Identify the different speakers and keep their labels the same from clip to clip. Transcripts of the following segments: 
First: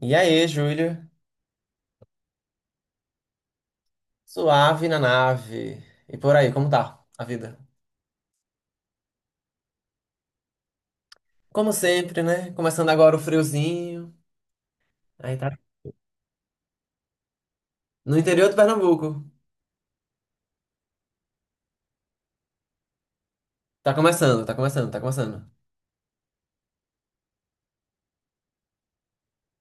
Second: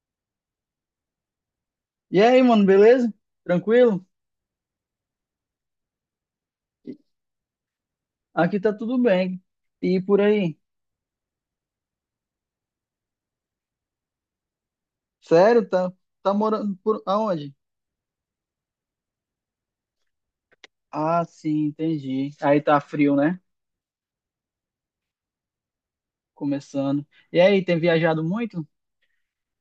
Speaker 1: E aí, Júlio?
Speaker 2: E aí, mano, beleza? Tranquilo?
Speaker 1: Suave na nave. E por aí, como tá a vida?
Speaker 2: Aqui tá tudo bem. E por aí?
Speaker 1: Como sempre, né? Começando agora o friozinho. Aí tá.
Speaker 2: Sério? Tá. Tá morando por aonde?
Speaker 1: No interior do Pernambuco.
Speaker 2: Ah, sim, entendi. Aí tá frio, né?
Speaker 1: Tá começando, tá começando, tá começando.
Speaker 2: Começando. E aí, tem viajado muito?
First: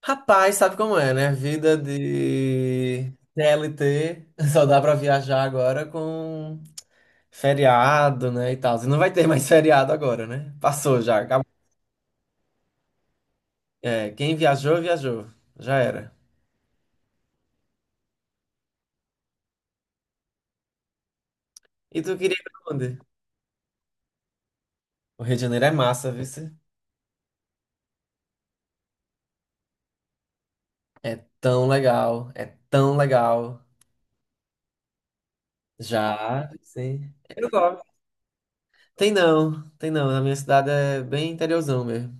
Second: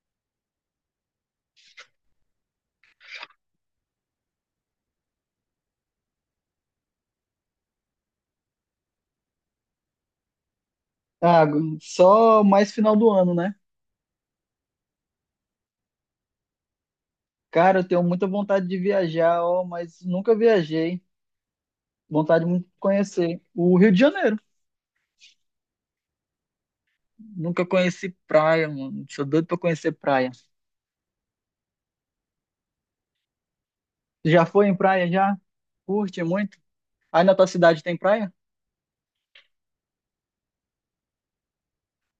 Speaker 1: Rapaz, sabe como é, né? Vida de CLT. Só dá pra viajar agora com feriado, né? E tal. E não vai ter mais feriado agora, né? Passou já, acabou.
Speaker 2: Ah, só mais final do ano, né?
Speaker 1: É, quem viajou, viajou. Já era.
Speaker 2: Cara, eu tenho muita vontade de viajar, ó, mas nunca viajei.
Speaker 1: E tu queria ir
Speaker 2: Vontade muito de
Speaker 1: pra onde?
Speaker 2: conhecer o Rio de Janeiro.
Speaker 1: O Rio de Janeiro é massa, viu?
Speaker 2: Nunca conheci praia, mano. Sou doido pra conhecer praia.
Speaker 1: É tão legal, é tão legal.
Speaker 2: Já foi em praia já? Curte
Speaker 1: Já,
Speaker 2: muito?
Speaker 1: sim.
Speaker 2: Aí na tua
Speaker 1: Eu gosto.
Speaker 2: cidade tem praia?
Speaker 1: Tem não, tem não. Na minha cidade é bem interiorzão mesmo.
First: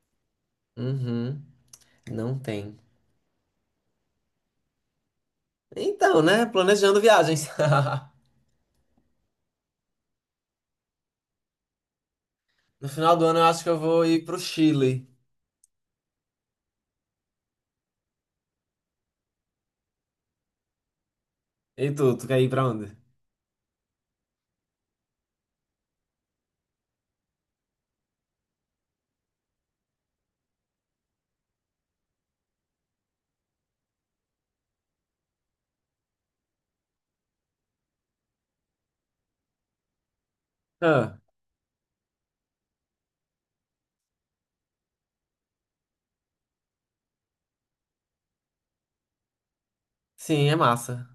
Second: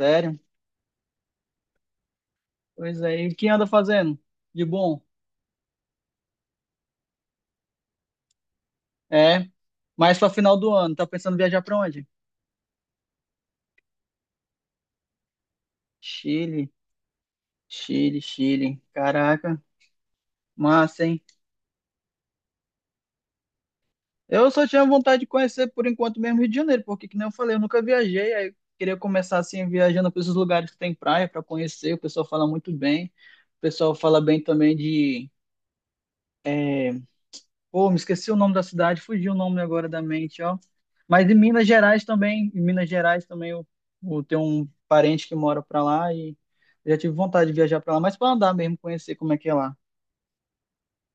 Speaker 2: Sério?
Speaker 1: Uhum, não tem.
Speaker 2: Pois é. E quem anda fazendo de bom?
Speaker 1: Então, né? Planejando viagens.
Speaker 2: É. Mas pra final do ano, tá pensando em viajar pra onde?
Speaker 1: No final do ano eu acho que eu vou ir pro Chile.
Speaker 2: Chile, Chile, Chile. Caraca, massa, hein?
Speaker 1: E tu quer ir pra onde?
Speaker 2: Eu só tinha vontade de conhecer por enquanto mesmo Rio de Janeiro, porque que nem eu falei, eu nunca viajei, aí eu queria começar assim viajando para esses lugares que tem praia pra conhecer, o pessoal fala muito bem. O pessoal fala bem também de... Pô, me esqueci o nome da cidade, fugiu o nome agora da mente, ó.
Speaker 1: Ah,
Speaker 2: Mas em Minas Gerais também, eu tenho um parente que mora pra lá e já tive vontade de viajar pra lá, mas pra andar mesmo, conhecer como é que é lá.
Speaker 1: sim, é massa.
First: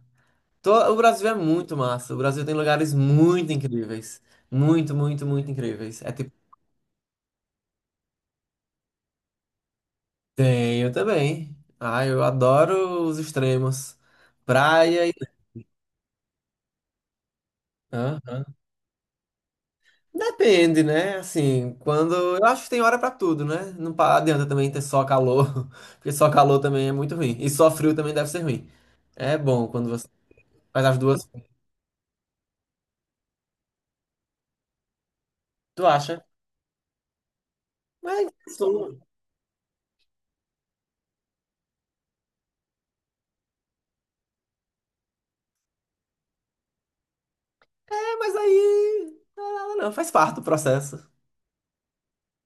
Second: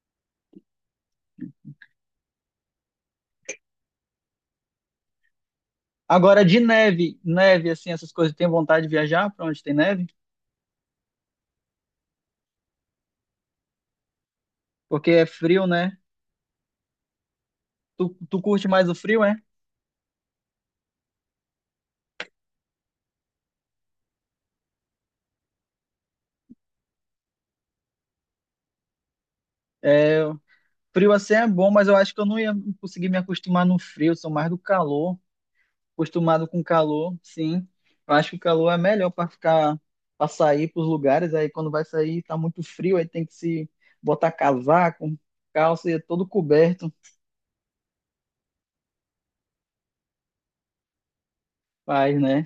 Speaker 1: O Brasil é muito massa. O Brasil tem lugares muito incríveis. Muito, muito, muito incríveis. É tipo,
Speaker 2: Agora de neve, neve assim, essas coisas, tem vontade de viajar pra onde tem neve?
Speaker 1: tenho também. Ah, eu adoro os extremos. Praia.
Speaker 2: Porque é frio, né? Tu
Speaker 1: Aham.
Speaker 2: curte mais o frio, é?
Speaker 1: Depende, né? Assim, quando. Eu acho que tem hora pra tudo, né? Não adianta também ter só calor, porque só calor também é muito ruim. E só frio também deve ser ruim. É bom quando você
Speaker 2: É,
Speaker 1: faz as
Speaker 2: frio
Speaker 1: duas.
Speaker 2: assim é bom, mas eu acho que eu não ia conseguir me acostumar no frio, sou mais do calor.
Speaker 1: Tu acha?
Speaker 2: Acostumado com calor, sim. Eu
Speaker 1: Mas,
Speaker 2: acho que o calor é melhor para ficar, para sair para os lugares. Aí quando vai sair tá muito frio, aí tem que se botar casaco, calça e é todo coberto,
Speaker 1: é, mas aí. Não, é nada não, faz parte do processo.
Speaker 2: faz, né?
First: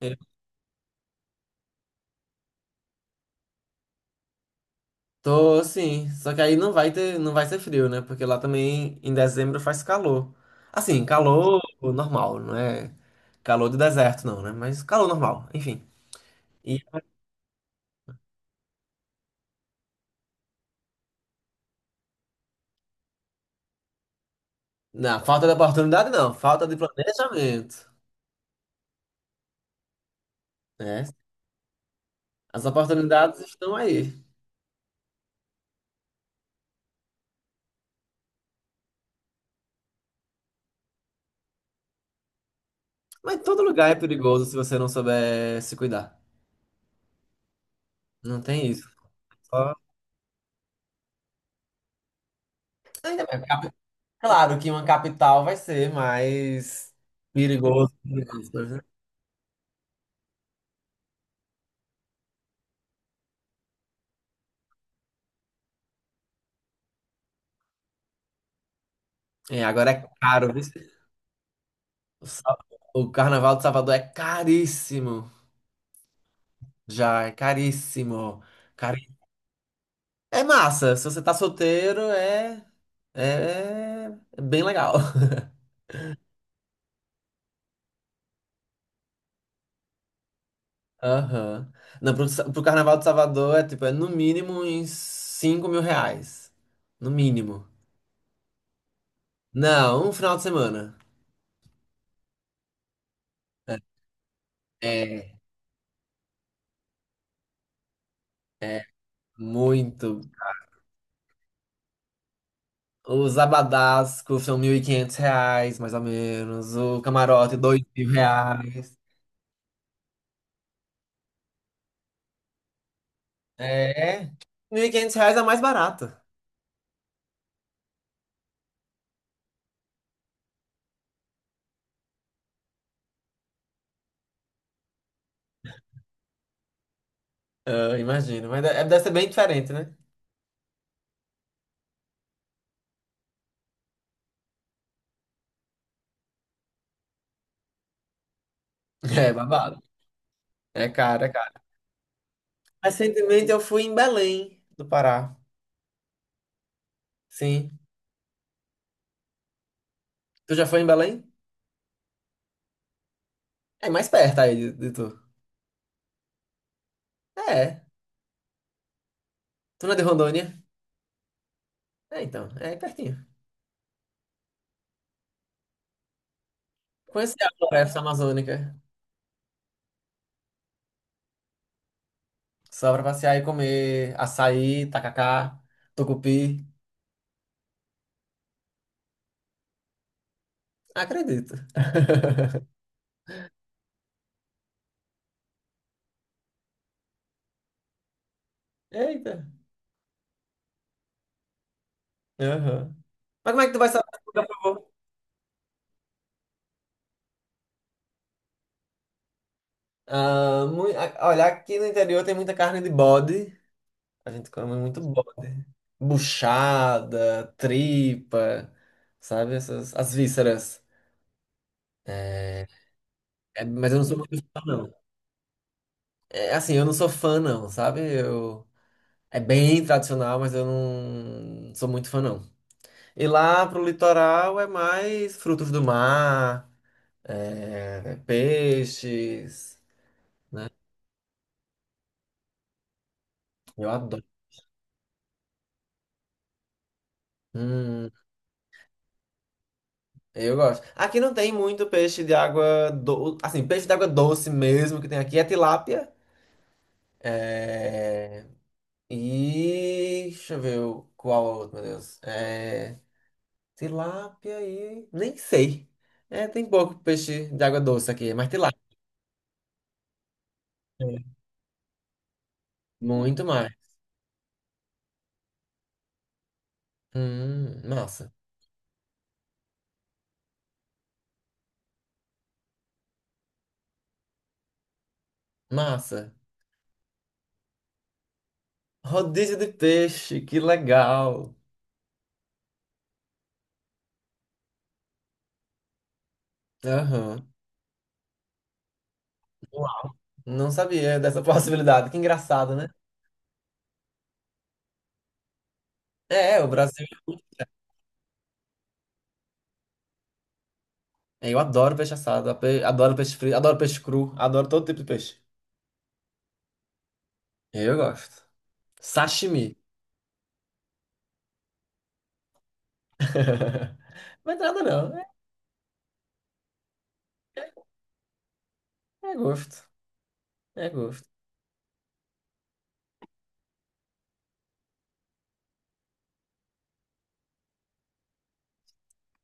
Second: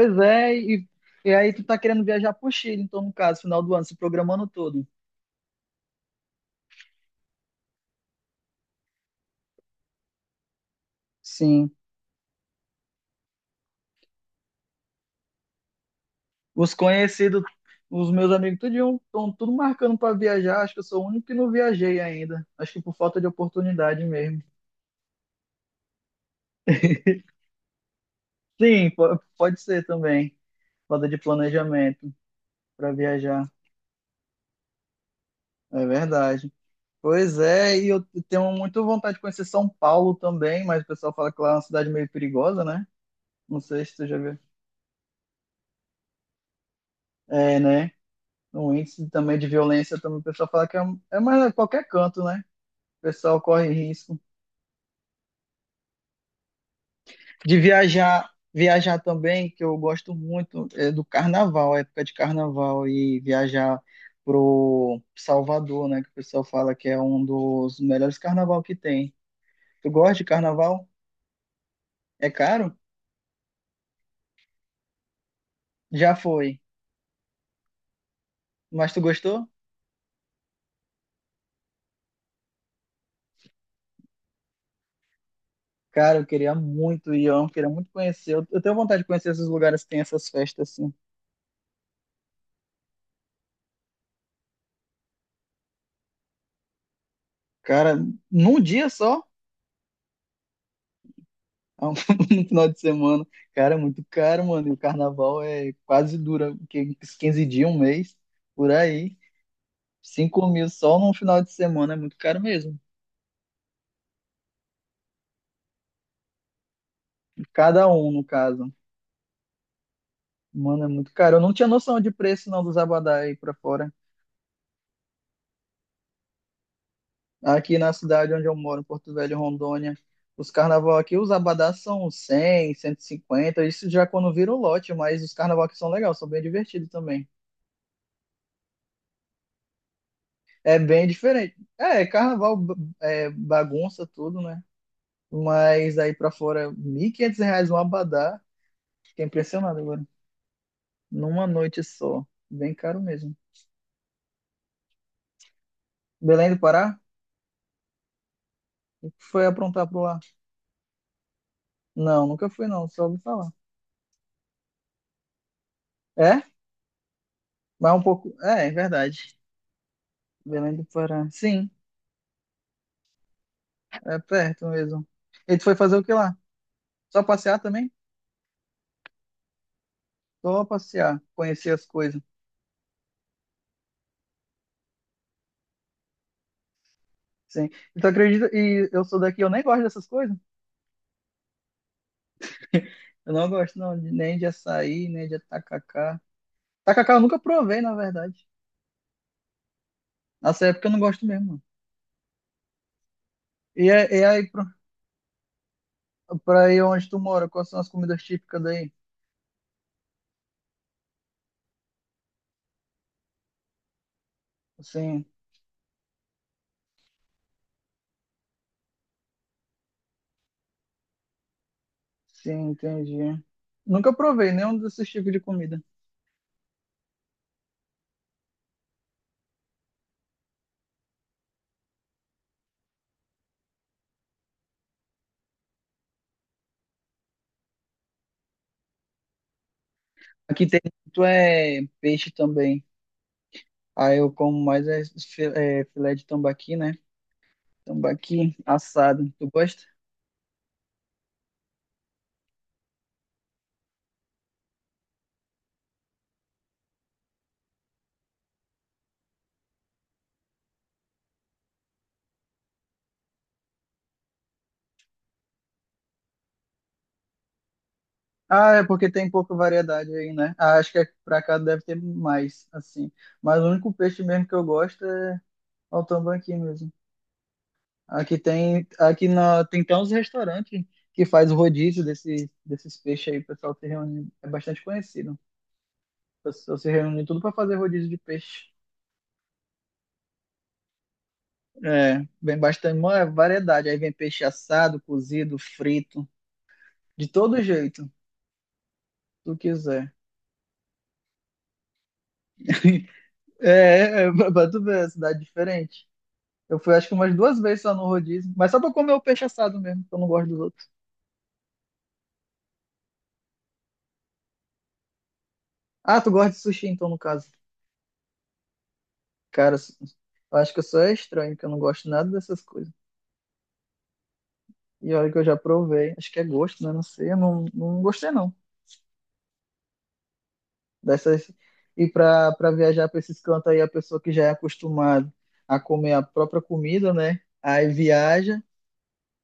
Speaker 1: Eu
Speaker 2: é, e aí tu tá querendo viajar pro Chile, então no caso, final do ano, se programando todo.
Speaker 1: tô, sim. Só que aí não vai ter, não vai ser frio, né? Porque lá também em dezembro faz calor. Assim, calor
Speaker 2: Sim.
Speaker 1: normal, não é calor do deserto, não, né? Mas calor normal, enfim.
Speaker 2: Os conhecidos, os meus amigos, tudinho, estão tudo marcando para viajar. Acho que eu sou o único que não viajei ainda. Acho que por falta de oportunidade mesmo.
Speaker 1: Não, falta de oportunidade não, falta de planejamento,
Speaker 2: Sim, pode ser também.
Speaker 1: né?
Speaker 2: Falta de planejamento
Speaker 1: As
Speaker 2: para
Speaker 1: oportunidades
Speaker 2: viajar.
Speaker 1: estão aí.
Speaker 2: É verdade. Pois é, e eu tenho muita vontade de conhecer São Paulo também, mas o pessoal fala que lá é uma cidade meio perigosa, né?
Speaker 1: Mas
Speaker 2: Não
Speaker 1: todo
Speaker 2: sei
Speaker 1: lugar é
Speaker 2: se tu já viu.
Speaker 1: perigoso se você não souber se cuidar.
Speaker 2: É, né?
Speaker 1: Não tem
Speaker 2: Um
Speaker 1: isso.
Speaker 2: índice também de
Speaker 1: Só-
Speaker 2: violência, também o pessoal fala que é, é mais a qualquer canto, né? O
Speaker 1: Ainda
Speaker 2: pessoal
Speaker 1: bem,
Speaker 2: corre risco.
Speaker 1: claro que uma capital vai ser mais
Speaker 2: De
Speaker 1: perigoso,
Speaker 2: viajar,
Speaker 1: entre aspas, né?
Speaker 2: viajar também, que eu gosto muito, é do carnaval, a época de carnaval, e viajar pro Salvador, né? Que o pessoal fala que é um dos melhores carnaval que tem.
Speaker 1: É,
Speaker 2: Tu
Speaker 1: agora é
Speaker 2: gosta de
Speaker 1: caro, viu?
Speaker 2: carnaval?
Speaker 1: O
Speaker 2: É
Speaker 1: Sa-
Speaker 2: caro?
Speaker 1: o Carnaval de Salvador é caríssimo.
Speaker 2: Já foi.
Speaker 1: Já, é caríssimo.
Speaker 2: Mas tu
Speaker 1: Cari...
Speaker 2: gostou?
Speaker 1: É massa, se você tá solteiro, é é bem legal.
Speaker 2: Cara, eu queria muito ir, eu queria muito conhecer. Eu tenho vontade de conhecer esses lugares que tem essas festas assim.
Speaker 1: Aham. Não, pro Carnaval de Salvador é tipo, é no mínimo uns R$ 5.000. No mínimo.
Speaker 2: Cara, num dia só,
Speaker 1: Não, um final de semana.
Speaker 2: no final de semana. Cara,
Speaker 1: É,
Speaker 2: é muito caro, mano. E o
Speaker 1: é
Speaker 2: carnaval é quase dura, uns 15 dias, um mês, por aí.
Speaker 1: muito.
Speaker 2: 5.000 só num final de semana é muito caro mesmo.
Speaker 1: Os abadás custam R$ 1.500, mais ou menos. O camarote, dois
Speaker 2: Cada
Speaker 1: mil
Speaker 2: um, no caso.
Speaker 1: reais.
Speaker 2: Mano, é muito caro. Eu não tinha noção de preço, não, dos abadá aí pra fora.
Speaker 1: É, R$ 1.500 é mais barato.
Speaker 2: Aqui na cidade onde eu moro, em Porto Velho, Rondônia, os carnaval aqui, os abadás são 100, 150, isso já quando vira o lote, mas os carnaval aqui são legais, são bem divertidos também.
Speaker 1: Eu imagino, mas deve ser bem diferente, né?
Speaker 2: É bem diferente. É, carnaval bagunça tudo, né? Mas aí pra fora, R$ 1.500 um abadá, fiquei
Speaker 1: É,
Speaker 2: impressionado
Speaker 1: babado.
Speaker 2: agora.
Speaker 1: É caro, é
Speaker 2: Numa
Speaker 1: caro.
Speaker 2: noite só, bem caro mesmo.
Speaker 1: Recentemente eu fui em Belém, do Pará.
Speaker 2: Belém do Pará?
Speaker 1: Sim.
Speaker 2: O que foi aprontar por lá?
Speaker 1: Tu já foi em Belém?
Speaker 2: Não, nunca fui não, só ouvi falar.
Speaker 1: É mais perto aí de tu.
Speaker 2: É?
Speaker 1: É.
Speaker 2: Mas um pouco... É, é verdade.
Speaker 1: Tu não é de Rondônia?
Speaker 2: Belém do Pará, sim.
Speaker 1: É, então. É aí pertinho.
Speaker 2: É perto mesmo. E tu foi fazer o que lá? Só
Speaker 1: Conhecer a
Speaker 2: passear também?
Speaker 1: floresta amazônica.
Speaker 2: Só passear, conhecer as coisas.
Speaker 1: Só pra passear e comer açaí, tacacá, tucupi.
Speaker 2: Sim. E tu acredita? E eu sou daqui, eu nem gosto dessas coisas.
Speaker 1: Acredito.
Speaker 2: Eu não gosto não, nem de açaí, nem de tacacá. Tacacá eu nunca provei, na verdade.
Speaker 1: Eita.
Speaker 2: Nessa época eu não gosto mesmo, não.
Speaker 1: Aham. Mas como é que tu vai
Speaker 2: E,
Speaker 1: saber
Speaker 2: é- e
Speaker 1: se
Speaker 2: é
Speaker 1: tu já
Speaker 2: aí, pro-
Speaker 1: provou?
Speaker 2: pra aí onde tu mora, quais são as comidas típicas daí?
Speaker 1: Ah, olha, aqui no interior tem muita carne de bode. A gente come muito
Speaker 2: Sim,
Speaker 1: bode. Buchada, tripa, sabe? Essas, as vísceras.
Speaker 2: sim,
Speaker 1: É,
Speaker 2: entendi.
Speaker 1: mas eu não
Speaker 2: Nunca
Speaker 1: sou muito
Speaker 2: provei
Speaker 1: fã,
Speaker 2: nenhum
Speaker 1: não.
Speaker 2: desses tipos de comida.
Speaker 1: É, assim, eu não sou fã, não, sabe? Eu... É bem tradicional, mas eu não sou muito fã, não. E lá pro litoral é mais frutos do mar, é, peixes,
Speaker 2: Aqui
Speaker 1: né?
Speaker 2: tem muito é, peixe também.
Speaker 1: Eu
Speaker 2: Aí
Speaker 1: adoro.
Speaker 2: eu como mais é, filé de tambaqui, né?
Speaker 1: Hum,
Speaker 2: Tambaqui assado. Tu gosta?
Speaker 1: eu gosto. Aqui não tem muito peixe de água assim, peixe de água doce mesmo que tem aqui é tilápia. É... E deixa eu ver qual outro, meu Deus. É... Tilápia e. Nem sei. É, tem pouco peixe de água doce aqui, mas
Speaker 2: Ah,
Speaker 1: tilápia.
Speaker 2: é porque tem pouca variedade aí, né? Ah, acho que
Speaker 1: Né?
Speaker 2: pra cá deve ter mais, assim.
Speaker 1: Muito
Speaker 2: Mas o
Speaker 1: mais.
Speaker 2: único peixe mesmo que eu gosto é o tambaqui mesmo.
Speaker 1: Massa.
Speaker 2: Aqui tem, aqui na, tem até uns restaurantes que faz o rodízio desse, desses peixes aí. O pessoal se reúne, é bastante conhecido. O
Speaker 1: Massa.
Speaker 2: pessoal se reúne tudo para fazer rodízio de peixe.
Speaker 1: Rodízio de peixe, que legal.
Speaker 2: É, vem bastante, uma variedade. Aí vem peixe assado, cozido, frito, de
Speaker 1: Aham.
Speaker 2: todo jeito, se tu quiser.
Speaker 1: Uau. Não sabia dessa possibilidade. Que engraçado, né?
Speaker 2: É, é, pra tu ver, é cidade diferente.
Speaker 1: É, o
Speaker 2: Eu fui
Speaker 1: Brasil.
Speaker 2: acho que umas duas vezes só no rodízio, mas só pra comer o peixe assado mesmo, que eu não gosto dos outros.
Speaker 1: É, eu adoro peixe assado, adoro peixe frito, adoro peixe cru, adoro todo tipo de peixe.
Speaker 2: Ah, tu gosta de sushi então, no caso.
Speaker 1: Eu gosto. Sashimi.
Speaker 2: Cara, eu acho que eu sou estranho, que eu não gosto nada dessas coisas.
Speaker 1: Não é nada,
Speaker 2: E
Speaker 1: não. É,
Speaker 2: olha que eu já provei, acho que é gosto, né? Não sei, eu não, não gostei não.
Speaker 1: é gosto. É gosto.
Speaker 2: Dessas... E pra viajar pra esses cantos aí, a pessoa que já é acostumada a comer a própria comida, né? Aí viaja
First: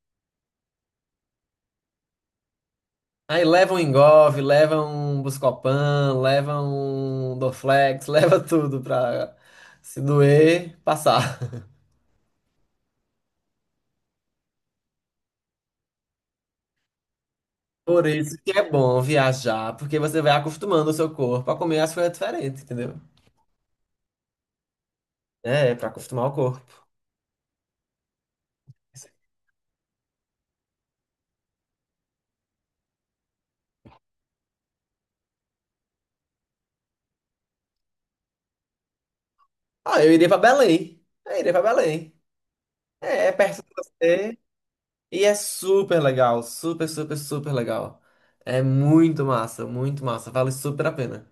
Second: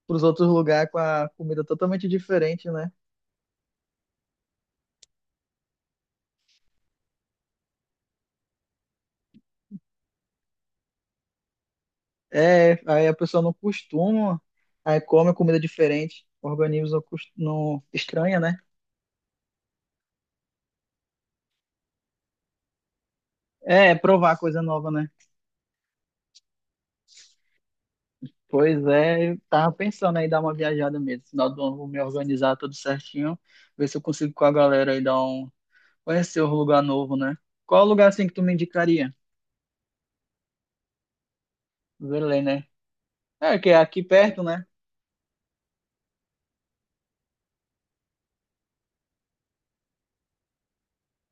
Speaker 2: pros outros lugares com a comida totalmente diferente, né?
Speaker 1: Aí leva um Engov, leva um Buscopan, leva um Dorflex, leva tudo pra se doer, passar.
Speaker 2: É, aí a pessoa não costuma, aí come comida diferente, o organismo não, não
Speaker 1: Por isso
Speaker 2: estranha,
Speaker 1: que
Speaker 2: né?
Speaker 1: é bom viajar, porque você vai acostumando o seu corpo a comer as coisas diferentes, entendeu?
Speaker 2: É, é provar coisa nova, né?
Speaker 1: É, pra acostumar o corpo.
Speaker 2: Pois é, eu tava pensando aí dar uma viajada mesmo. Final do ano eu vou me organizar tudo certinho, ver se eu consigo com a galera aí dar um conhecer um lugar novo, né? Qual lugar assim que tu me indicaria?
Speaker 1: Ah, eu iria pra Belém. Eu iria pra Belém.
Speaker 2: Belém, né?
Speaker 1: É,
Speaker 2: É,
Speaker 1: perto
Speaker 2: que
Speaker 1: de
Speaker 2: é aqui
Speaker 1: você
Speaker 2: perto, né?
Speaker 1: e é super legal, super, super, super legal. É muito massa, vale super a pena.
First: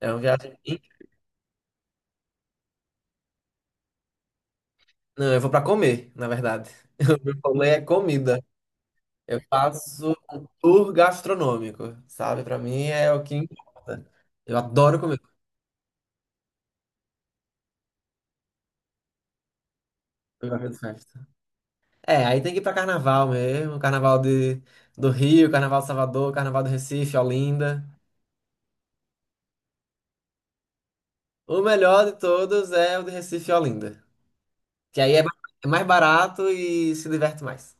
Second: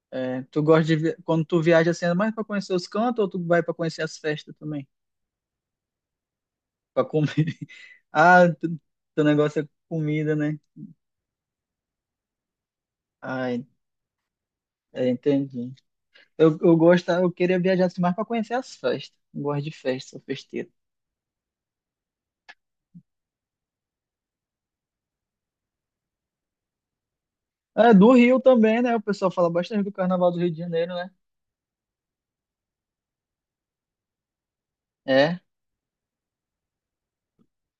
Speaker 1: É uma
Speaker 2: É,
Speaker 1: viagem.
Speaker 2: tu gosta de quando tu viaja assim, é mais pra conhecer os cantos ou tu vai pra conhecer as festas também?
Speaker 1: Não, eu vou pra comer, na verdade.
Speaker 2: Pra
Speaker 1: O meu
Speaker 2: comer?
Speaker 1: rolê é comida.
Speaker 2: Ah, teu
Speaker 1: Eu
Speaker 2: negócio é
Speaker 1: faço
Speaker 2: comida,
Speaker 1: um
Speaker 2: né?
Speaker 1: tour gastronômico, sabe? Pra mim é o que
Speaker 2: Ah, en-
Speaker 1: importa. Eu adoro comer.
Speaker 2: Entendi. Eu gosto, eu queria viajar assim, mais para conhecer as festas. Eu gosto de festa, sou
Speaker 1: Eu gosto
Speaker 2: festeiro.
Speaker 1: de festa. É, aí tem que ir pra carnaval mesmo, carnaval de, do Rio, carnaval de Salvador, carnaval do Recife, Olinda.
Speaker 2: É, do Rio também, né? O pessoal fala bastante do Carnaval do Rio de Janeiro, né?
Speaker 1: O melhor de todos é o de Recife e Olinda, que aí
Speaker 2: É,
Speaker 1: é mais barato e se diverte mais.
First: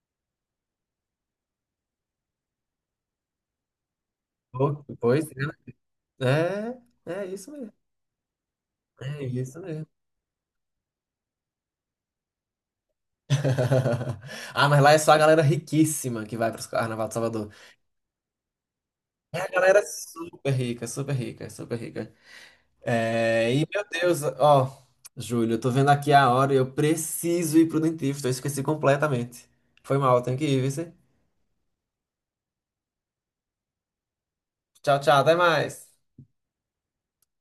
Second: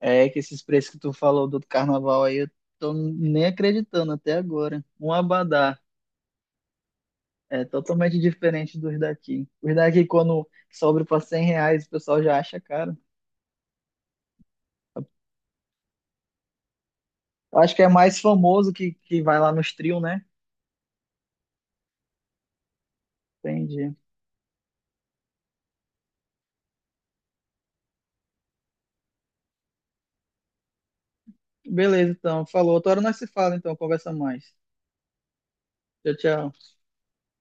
Speaker 2: é que esses preços que tu falou do Carnaval aí, eu tô nem acreditando até
Speaker 1: Pô,
Speaker 2: agora. Um
Speaker 1: pois é,
Speaker 2: abadá
Speaker 1: né? É, isso
Speaker 2: é
Speaker 1: mesmo.
Speaker 2: totalmente diferente dos
Speaker 1: É
Speaker 2: daqui.
Speaker 1: isso
Speaker 2: Os
Speaker 1: mesmo.
Speaker 2: daqui, quando sobra para 100 reais, o pessoal já acha caro.
Speaker 1: Ah, mas lá é só a galera riquíssima que vai para o Carnaval de Salvador.
Speaker 2: Eu acho que é mais famoso que vai
Speaker 1: É a
Speaker 2: lá nos
Speaker 1: galera
Speaker 2: trio, né?
Speaker 1: super rica, super rica, super rica. É, e meu
Speaker 2: Entendi.
Speaker 1: Deus, ó, Júlio, eu tô vendo aqui a hora e eu preciso ir pro dentista, eu esqueci completamente. Foi mal, tenho que ir, viu? Cê?
Speaker 2: Beleza, então. Falou. Outra hora nós se fala, então. Conversa mais.
Speaker 1: Tchau, tchau, até mais.
Speaker 2: Tchau, tchau.